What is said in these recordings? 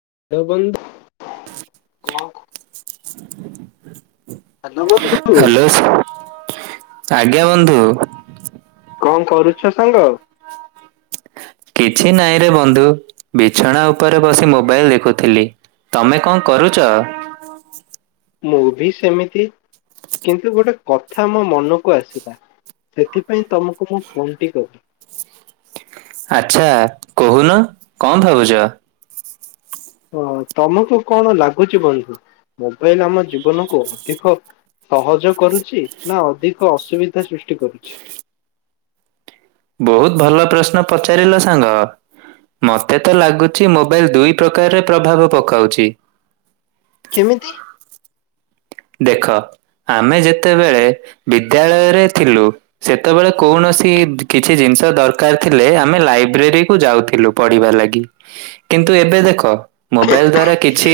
[unintelligible] [inaudible] Hello [unintelligible] [inaudible] ଆଜ୍ଞା ବନ୍ଧୁ। କଣ କରୁଛ ସାଙ୍ଗ? କିଛି ନାଇଁରେ ବନ୍ଧୁ, ବିଛଣା ଉପରେ ବସି ମୋବାଇଲ ଦେଖୁଥିଲି। ତମେ କଣ କରୁଛ? ମୁଁଭି ସେମିତି। କିନ୍ତୁ ଗୋଟେ କଥା ମୋ ମନକୁ ଆସିଲା। ସେଥିପାଇଁ ତମକୁ ମୁଁ ଫୋନଟି କଲି। ଆଚ୍ଛା କହୁନ କଣ ଭାବୁଛ। ହଁ ତମକୁ କଣ ଲାଗୁଛି ବନ୍ଧୁ ।ମୋବାଇଲ ଆମ ଜୀବନକୁ ଅଧିକ ସହଜ କରୁଛି, ନା ଅଧିକ ଅସୁବିଧା ସୃଷ୍ଟି କରୁଛି। ବହୁତ ଭଲ ପ୍ରଶ୍ନ ପଚାରିଲ ସାଙ୍ଗ। ମତେ ତ ଲାଗୁଛି ମୋବାଇଲ ଦୁଇ ପ୍ରକାରରେ ପ୍ରଭାବ ପକାଉଛି। କେମିତି। ଦେଖ ଆମେ ଯେତେବେଳେ ବିଦ୍ୟାଳୟରେ ଥିଲୁ। ସେତେବେଳେ କୌଣ ସି କିଛି ଜିନିଷ ଦରକାର ଥିଲେ! ଆମେ ଲାଇବ୍ରେରୀ କୁ ଯାଉଥିଲୁ ପଢିବା ଲାଗି। କିନ୍ତୁ ଏବେ ଦେଖ। ମୋବାଇଲ ଦ୍ଵାରା କିଛି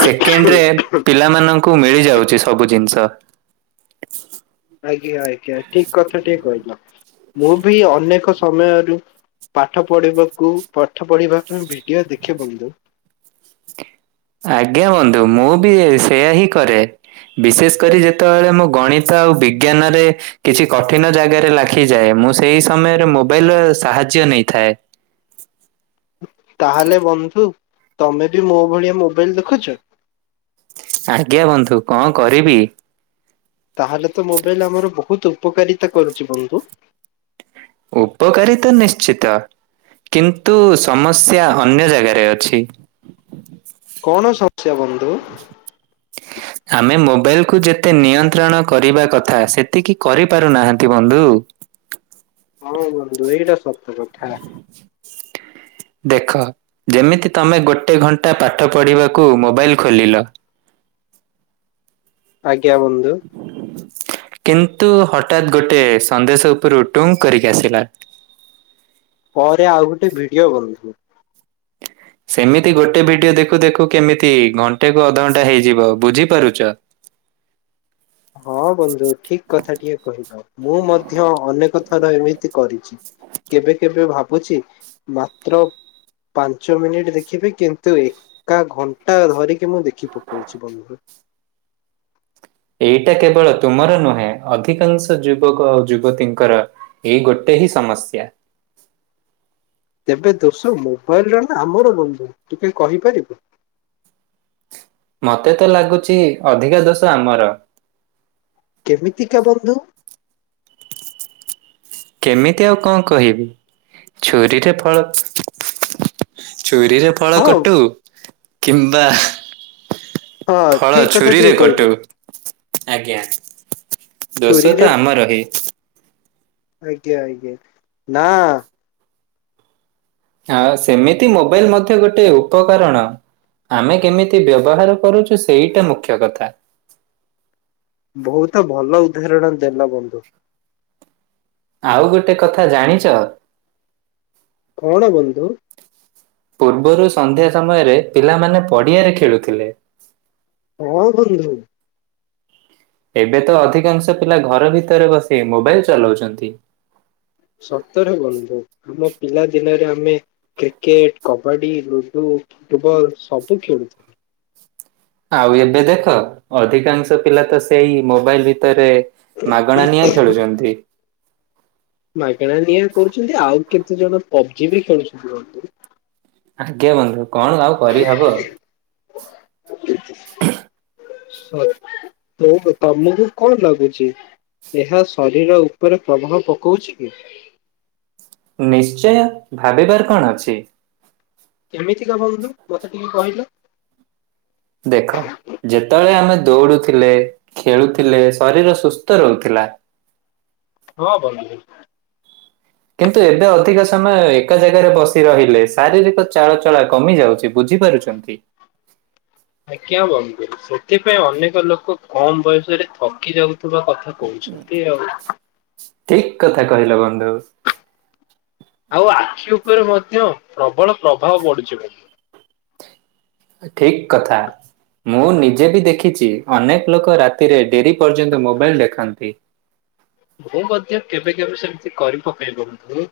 ସେକେଣ୍ଡ ରେ ପିଲାମାନଙ୍କୁ ମିଳି ଯାଉଛି ସବୁ ଜିନିଷ। ସ। ଆଜ୍ଞା ଆଜ୍ଞା! ଠିକ କଥା ଟିକେ କହିଲ ମୁଁ ବି ଅନେକ ସମୟରୁ ପାଠ ପଢିବାକୁ ପାଠ ପଢିବା ପାଇଁ ଭିଡିଓ ଦେଖେ ବନ୍ଧୁ। ହ [inaudible] ଆଜ୍ଞା ବନ୍ଧୁ! ମୁଁ ବି ସେୟା ହିଁ କରେ, ବିଶେଷ କରି ଯେତେବେଳେ ମୁଁ ଗଣିତ ଆଉ ବିଜ୍ଞାନରେ କିଛି କଠିନ ଜାଗାରେ ଲାଖିଯାଏ। ମୁଁ ସେଇ ସମୟରେ ମୋବାଇଲ ର ସାହା ଯ୍ୟ ନେଇଥାଏ। [inaudible] ତାହେଲେ ବନ୍ଧୁ ତମେ ବି ମୋ ଭଳିଆ ମୋବାଇଲ ଦେଖୁଛ। ଆଜ୍ଞା ବନ୍ଧୁ କଣ କରିବି। ତାହେଲେ ତ ମୋବାଇଲ ଆମର ବହୁତ ଉପକାରିତା କରୁଛି ବନ୍ଧୁ ଉପପକରିିତ ନିଶ୍ଚିତ କିନ୍ତୁ ସମସ୍ୟା ଅନ୍ୟ ଜାଗାରେ ଅଛି। କଣ ସମସ୍ୟା ବନ୍ଧୁ ଆମେ ମୋବାଇଲକୁ ଯେତେ ନିୟନ୍ତ୍ରଣ କରିବା କଥା ସେତିକି କରିପାରୁନାହାନ୍ତି ବନ୍ଧୁ ହଁ ବନ୍ଧୁ ଏଇଟା ସତତ କଥା ଦେଖ ଯେମିତି ତମେ ଗୋଟେ ଘଣ୍ଟା ପାଠ ପଢ଼ିବାକୁ ମୋବାଇଲ ଖୋଲିଲ। ଆଜ୍ଞା ବଧୁ କିନ୍ତୁ ହଠାତ୍ ଗୋଟେ ସନ୍ଦେଶ ଉପରୁ ଟୁଙ୍ଗ କରିକି ଆସିଲା ପରେ ଆଉ ଗୋଟେ ଭିଡିଓ ବନୁିବୁ। ସେମିତି ଗୋଟେ ଭିଡିଓ ଦେଖୁ ଦେଖୁ କେମିତି ଘଣ୍ଟେ କୁ ଅଧଘଣ୍ଟା ହେଇଯିବ ବୁଝିପାରୁଛ ହଁ ବନ୍ଧୁ ଠିକ କଥା ଟିକେ କହିଲ ମୁଁ ମଧ୍ୟ ଅନେକ ଥର ଏମିତି କରିଛି। କେବେ କେବେ ଭାବୁଛି ମାତ୍ର ପାଞ୍ଚ ମିନିଟ ଦେଖିବେ କିନ୍ତୁ ଏକା ଘଣ୍ଟା ଧରିକି ମୁଁ ଦେଖି ପକଉଛି ବନ୍ଧୁ ଏଇଟା କେବଳ ତୁମର ନୁହେଁ ଅଧିକାଂଶ ଯୁବକ ଆଉ ଯୁବତୀଙ୍କର ଏଇ ଗୋଟେ ହିଁ ସମସ୍ୟା ହ ତେବେ ଦୋସ ମୋବାଇଲ ର ଆମର ବନ୍ଧୁ ତୁ କି କହିପାରିବୁ ମୋତେ ତ ଲାଗୁଛି ଅଧିକା ଦୋଷ ଆମର କେମିତିକା ବନ୍ଧୁ କେମିତି ଆଉ କଣ କହିବି ଛୁରୀରେ ଫଳ ଚୁରୀରେ ଫଳ ହଁ କଟୁ କିମ୍ବା ହଁ ଫଳ ଠିକ କଥା ଛୁରୀରେ ଟିକେ କହିଲ କଟୁ ଆଜ୍ଞା ଦୋଷ ଛୁରୀରେ ତ ଆମର ହି ଆଜ୍ଞା ଆଜ୍ଞା ନା ହଁ ସେମିତି ମୋବାଇଲ ମଧ୍ୟ ଗୋଟେ ଉପକରଣ ଆମେ କେମିତି ବ୍ୟବହାର କରୁଛୁ ସେଇଟା ମୁଖ୍ୟ କଥା। ବହୁତ ଭଲ ଉଦାହରଣ ଦେଲ ବନ୍ଧୁ। ଆଉ ଗୋଟେ କଥା ଜାଣିଚ? କଣ ବନ୍ଧୁ? ପୂର୍ବରୁ ସନ୍ଧ୍ୟା ସମୟରେ ପିଲାମାନେ ପଡ଼ିଆରେ ଖେଳୁଥିଲେ। ହଁ ବନ୍ଧୁ। ଏବେ ତ ଅଧିକାଂଶ ପିଲା ଘର ଭିତରେ ବସି ମୋବାଇଲ ଚଲଉଛନ୍ତି। ସତରେ ବନ୍ଧୁ ଆମ ପିଲା ଦିନରେ ଆମେ କ୍ରିକେଟ, କବାଡି, ଲୁଡୁ ଫୁଟବଲ ସବୁ ଖେଳୁଥିଲୁ। ଆଉ ଏବେ ଦେଖ ଅଧିକାଂଶ ପିଲା ତ ସେଇ ମୋବାଇଲ ଭିତରେ ମାଗଣା ନିଆଁ ଖେଳୁଛନ୍ତି। କିଛି ଜଣ ପବଜି ବି ଖେଳୁଛନ୍ତି ବନ୍ଧୁ। ଆଜ୍ଞା ବନ୍ଧୁ କଣ ଆଉ କରି ହବ। ତ ତମକୁ କଣ ଲାଗୁଛି? ଏହା ଶରୀର ଉପରେ ପ୍ରଭାବ ପକଉଛି କି? ନିଶ୍ଚୟ ଭାବିବାର କଣ ଅଛି। କେମିତିକା ବନ୍ଧୁ ମତେ ଟିକେ କହିଲ। ଦେଖ ଯେତେବେଳେ ଆମେ ଦୌଡୁଥିଲେ ଖେଳୁଥିଲେ ଶରୀର ସୁସ୍ଥ ରହୁଥିଲା। ହଁ ବନ୍ଧୁ। କିନ୍ତୁ ଏବେ ଅଧିକ ସମୟ ଏକା ଜାଗାରେ ବସି ରହିଲେ ଶାରୀରିକ ଚାଳଚଳା କମି ଯାଉଛି ବୁଝ୍ ଝି ପାରୁଛନ୍ତି। ଆଜ୍ଞା ବନ୍ଧୁ ସେଥିପାଇଁ ଅନେକ ଲୋକ କମ ବୟସରେ ଥକି ଯାଉ ଥୁବା କଥା କହୁଛନ୍ତି ଆଉ। ଠିକ୍ କଥା କହିଲ ବନ୍ଧୁ। ଆଉ ଆଖି ଉପରେ ମଧ୍ୟ ପ୍ରବଳ ପ୍ରଭାବ ବଢୁଛି ବ ଠିକ୍ କଥା ମୁଁ ନିଜେ ବି ଦେଖିଛି ଅନେକ୍ ଲୋକ ରାତିରେ ଡେରି ପର୍ଯ୍ୟନ୍ତ ମୋବାଇଲ ଦେଖନ୍ତି । ମୁଁ ମଧ୍ୟ କେବେ କେବେ ସେମିତି କରି ପକାଏ ବନ୍ଧୁ।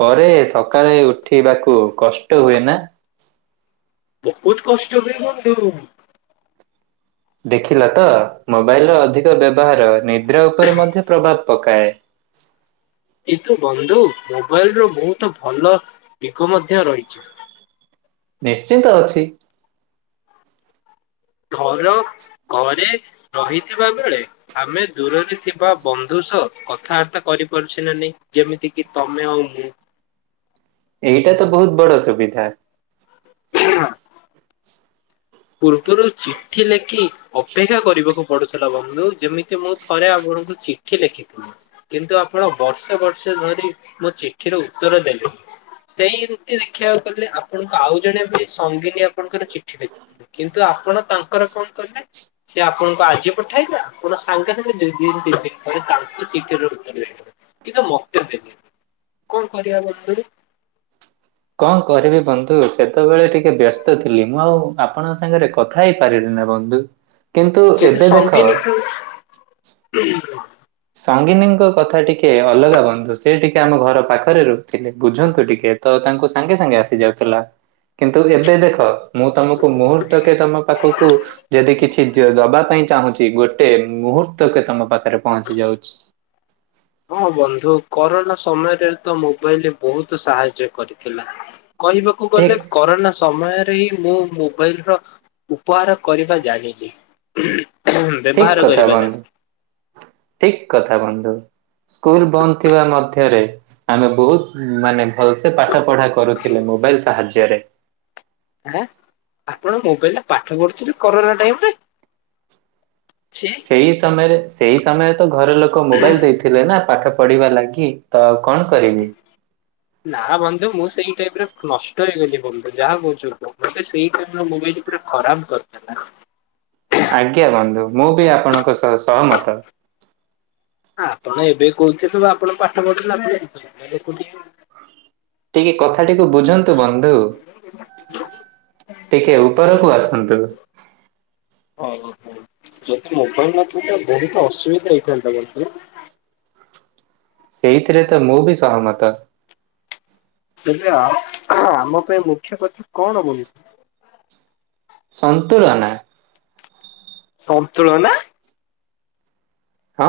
ପରେ ସକାଳେ ଉଠିବାକୁ କଷ୍ଟ ହୁଏ ନା? ବହୁତ୍ କଷ୍ଟ ହୁଏ ବନ୍ଧୁ। ଦେଖିଲ ତ ମୋବାଇଲ ର ଅଧିକ ବ୍ୟବହାର ନିଦ୍ରା ଉପରେ ମଧ୍ୟ ପ୍ରଭାବ ପକାଏ। [unintelligible] କିନ୍ତୁ ବନ୍ଧୁ ମୋବାଇଲ ର ବହୁତ ଭଲ ଦିଗ ମଧ୍ୟ ରହିଛି। ଁ [unintelligible] ନିଶ୍ଚିନ୍ତ ଅଛି। ଫର ଘରେ ରହିଥିବା ବେଳେ ଆମେ ଦୂରରେ ଥିବା ବନ୍ଧୁ ସହ କଥାବାର୍ତ୍ତା କ ରି ପାରୁଛେ ନା ନାଇଁ ଯେମିତି କି ତମେ ଆଉ ମୁଁ। ଏଇଟା ତ ବହୁତ ବଡ ସୁବିଧା। [unintelligible] ପୂର୍ବରୁ ଚିଠି ଲେଖି ଅପେକ୍ଷା କରିବାକୁ ପଡୁଥିଲା ବନ୍ଧୁ ଯେମିତି ମୁଁ ଥରେ ଆପ ଣଙ୍କୁ ଚିଠି ଲେଖି ଥିଲି କିନ୍ତୁ ଆପଣ ବର୍ଷେ ବର୍ଷ ଧରି ମୋ ଚିଠିର ଉତ୍ତର ଦେଲେନି। ସେଇ ଏମିତି ଦେଖିବାକୁ ଗଲେ ଆପଣଙ୍କୁ ଆଉ ଜଣେ ବି ସଙ୍ଗିନୀ ଆପଣଙ୍କର ଚିଠି ଲେଖି କିନ୍ତୁ ଆପଣ ତାଙ୍କର କଣ କଲେ ସେ ଆପଣଙ୍କୁ ଆଜି ପଠାଇଲା ଆପଣ ସାଙ୍ଗେ ସାଙ୍ଗେ ଦି ଦିନ ତିନି ଦିନ ପରେ ତାଙ୍କୁ ଚିଠିର ଉତ୍ତର ଦେଇଦେଲେ। କିନ୍ତୁ ମତେ ଦେଲେନି କଣ କରିବା ବନ୍ଧୁ? କଣ କରିବି ବନ୍ଧୁ ସେତେବେଳେ ଟିକେ ବ୍ୟସ୍ତ ଥିଲି ମୁଁ ଆଉ ଆପଣଙ୍କ ସାଙ୍ଗରେ କଥା ହେଇ ପାରିଲିନି। ବନ୍ଧୁ କିନ୍ତୁ ଏବେ ଦେଖ ସଙ୍ଗିନୀଙ୍କ କଥା ଟିକେ ଅଲଗା ବନ୍ଧୁ ସେ ଟିକେ ଆମ ଘର ପାଖରେ ରହୁଥିଲେ ବୁଝନ୍ତୁ ଟିକେ ତ ତାଙ୍କୁ ସାଙ୍ଗେ ସାଙ୍ଗେ ଆସି ଯାଉଥିଲା। କିନ୍ତୁ ଏବେ ଦେଖ ମୁଁ ତମକୁ ମୁହୂର୍ତ୍ତକେ ତମ ପାଖକୁ ଯଦି କିଛି ଯେ ଦବା ପାଇଁ ଚାହୁଁଛି ଗୋଟେ ମୁହୂର୍ତ୍ତ କେ ତମ ପାଖରେ ପହଞ୍ଚି ଯାଉଛି ହଁ ବନ୍ଧୁ କରୋନା ସମୟରେ ତ ମୋବାଇଲ ବହୁତ ସାହାଯ୍ୟ କରିଥିଲା। କହିବାକୁ ଠିକ ଗଲେ କରୋନା ସମୟରେ ମୁଁ ମୋବାଇଲ ର ବବହାର କରିବା ଜାଣିଲି ଠିକ ବ୍ୟବହାର କଥା କରିବା ବନ୍ଧୁ, ଠିକ କଥା ବନ୍ଧୁ ସ୍କୁଲ ବନ୍ଦ ଥିବା ମଧ୍ୟରେ, ଆମେ ବହୁତ ମାନେ ଭଲ୍ ସେ ପାଠ ପଢା କରୁଥିଲେ। ମୋବାଇଲ ସାହାଯ୍ୟ ରେ ଏଁ ଆପଣ ମୋବାଇଲରେ ପାଠ ପଢୁଥିଲେୁ କରୋନା ଟାଇମରେ ସେଇ ସମୟରେ ସେଇ ସମୟରେ ତ ଘର ଲୋକ ମୋବାଇଲ ଦେଇଥିଲେ ନା ପାଠ ପଢିବା ଲାଗି ତ କଣ କରିବି? ନା ବନ୍ଧୁ ମୁଁ ସେଇ ଟାଇପର ନଷ୍ଟ ହେଇଗଲି ବନ୍ଧୁ ଯାହା କହୁଛ କୁହ ମତେ ସେଇ ଟାଇମ ରେ ମୋବାଇଲ ପୁରା ଖରାପ କରିଦେଲା ହଁ [unintelligible] ଆଜ୍ଞା ବନ୍ଧୁ ମୁ ବି ଆପଣଙ୍କ ସହ ସହମତ ଆପଣ ଏବେ କହୁଥିଲୁ ଆପଣ ପାଠ ପଢିନଥୀଲେ ଟିକେ କଥାଟିକୁ ବୁଝନ୍ତୁ ବନ୍ଧୁ ଟିକେ ଆଜ୍ଞା ଉପରକୁ ଆସନ୍ତୁ ଓହୋ ଯଦି ମୋବାଇଲ ନଥାନ୍ତା ବହୁତ ଅସୁବିଧା ହେଇଥାନ୍ତା ବନ୍ଧୁ ସେଇଥିରେ ତ ମୁଁ ବି ସହମତ। ତବେ ଆମ ପାଇଁ ମୁଖ୍ୟ କଥା କଣ? [unintelligible] ସନ୍ତୁନା ସନ୍ତୁଳ ନା। ହଁ,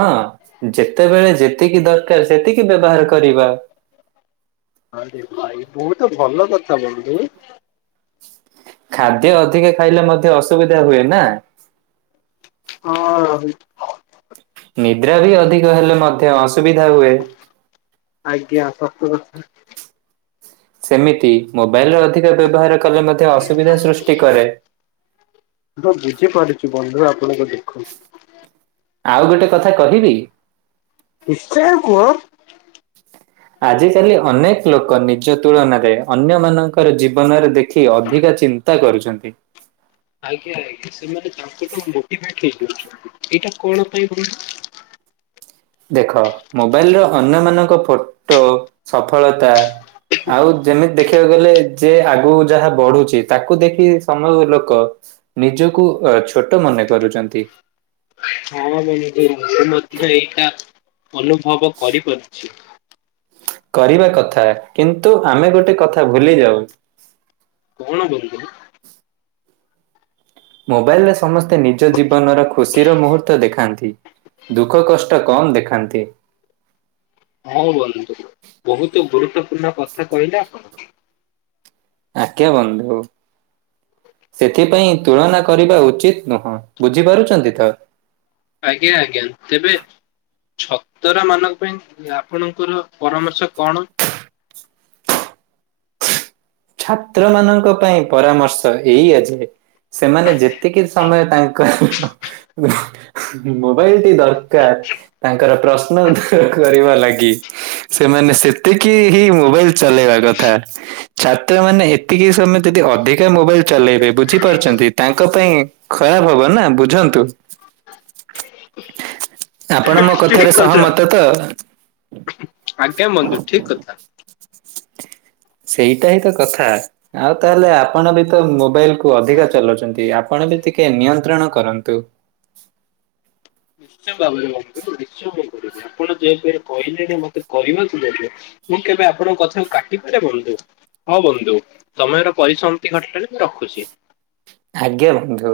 ଯେତେବେଳେ ଯେତିକି ଦରକାର ସେତିକି ବ୍ୟବହାର କରିବା। ହ ଭାଇ ବହୁତ ଭଲ କଥା ବନ୍ଧୁ। ଖାଦ୍ୟ ଅଧିକା ଖାଇଲେ ମଧ୍ୟ ଅସୁବିଧା ହୁଏ ନା, ହଁ। ନିଦ୍ରା ବି ଅଧିକ ହେଲେ ମଧ୍ୟ, ଅସୁବିଧା ହୁଏ। [unintelligible] ସେମିତି ମୋବାଇଲ ର ଅଧିକ ବ୍ୟବହାର କଲେ ମଧ୍ୟ ଅସୁବିଧା ସୃଷ୍ଟି କରେ। କଣକୁ ଦେଖୁ। ଆଉ ଗୋଟେ କଥା କହିବି? ନିଶ୍ଚୟ କୁହ। ଆଜିକାଲି ଅନେକ ଲୋକ ନିଜ ତୁଳନାରେ ଅନ୍ୟ ମାନଙ୍କର ଜୀବନରେ ଦେଖି ଅଧି ଚିନ୍ତା କରୁଚନ୍ତି। [inaudible] ଆଜ୍ଞା ଆଜ୍ଞା ସେମାନେ ତାଙ୍କଠୁ ମୋଟି ଫାଏ ଠିକ କରୁଛନ୍ତି ଏଇଟା କ, ଣ ପାଇଁ କହିଲୁ। [inaudible] ଦେଖ ମୋବାଇଲ ଲୋ ଅନ୍ୟମାନଙ୍କ ଫଟୋ, ସଫଳତା ଆଉ ଯେମିତି ଦେଖିବାକୁ ଗଲେ ଯେ ଆଗୁ ଯାହା ବଢ଼ୁଚି ତାକୁ ଦେଖି ସମୟ ଲୋକ। ନିଜକୁ ୱ ଛୋଟ ମନେ କରୁଚନ୍ତି। ହଁ ବନ୍ଧୁ ମୁଁ ମଧ୍ୟ ଏଇଟା ଅନୁଭବ କରିପାରୁଛି। କରିବା କଥା କିନ୍ତୁ ଆମେ ଗୋଟେ କଥା ଭୁଲି ଯାଉ। କଣ କରୁଥେଲୁ। ମୋବାଇଲରେ ସମସ୍ତେ ନିଜ ଜୀବନର ଖୁସି ର ମୂହୁର୍ତ୍ତ ଦେଖାନ୍ତି। ଦୁଃଖ କଷ୍ଟ କମ୍ ଦେଖାନ୍ତି। ହଁ ବନ୍ଧୁ ବହୁତ ଗୁରୁତ୍ୱପୂର୍ଣ୍ଣ କଥା କହିଲେ ଆପଣ। ଆଜ୍ଞା ବନ୍ଧୁ। ସେଥିପାଇଁ ତୁଳନା କରିବା ଉଚିତ ନୁହଁ, ବୁଝିପାରୁଛନ୍ତି ତ । ଆଜ୍ଞା ଆଜ୍ଞା ତେବେ ଛତରା ମାନଙ୍କ ପାଇଁ ଆପଣଙ୍କର ପରାମର୍ଶ କଣ? [unintelligible] ଛାତ୍ର ମାନଙ୍କ ପାଇଁ ପରାମର୍ଶ ଏଇଆ ଯେ ସେମାନେ ଯେତିକି ସମୟ ତାଙ୍କ ମୋବାଇଲ ଟି ଦରକାର ତାଙ୍କର ପ୍ରଶ୍ନ ଉ ଦୂର କରିବା ଲାଗି ସେମାନେ ସେତିକି ହି ମୋବାଇଲ ଚଲେଇବା କଥା। ଛାତ୍ର ମାନେ ଏତିକି ସମୟ ଯଦି ଅଧିକା ମୋବାଇଲ ଚଲେଇବେ ବୁଝିପାରୁଛନ୍ତି ତାଙ୍କ ପାଇଁ ଖରାପ । ହବ ନା ବୁଝନ୍ତୁ। [inaudible] ଆପଣ ମୋ ଠିକ କଥାରେ କଥା ସହମତ ତ? ଆଜ୍ଞା ବନ୍ଧୁ ଠିକ୍ କଥା। ସେଇଟା ହିଁ ତ କଥା ଆଉ ତାହେଲେ ଆପଣ ବି ତ ମୋବାଇଲ କୁ ଅଧିକା ଚଲାଉଛନ୍ତି। ଆପଣ ଟିକେ ନିୟନ୍ତ୍ରଣ କରନ୍ତୁ। [unintelligible] ଆପଣ ଯେପରେ କହିଲେଣି ମତେ କକୁ ଦେବେ ମୁଁ କେବେ ଆପଣଙ୍କ କଥାକୁ କାଟିପାରେ ବନ୍ଧୁ। ହଁ ବନ୍ଧୁ ତମର ପରିସମତି ଘଟିଲାଣି ମୁଁ ରଖୁଛି। ଆଜ୍ଞା ବନ୍ଧୁ।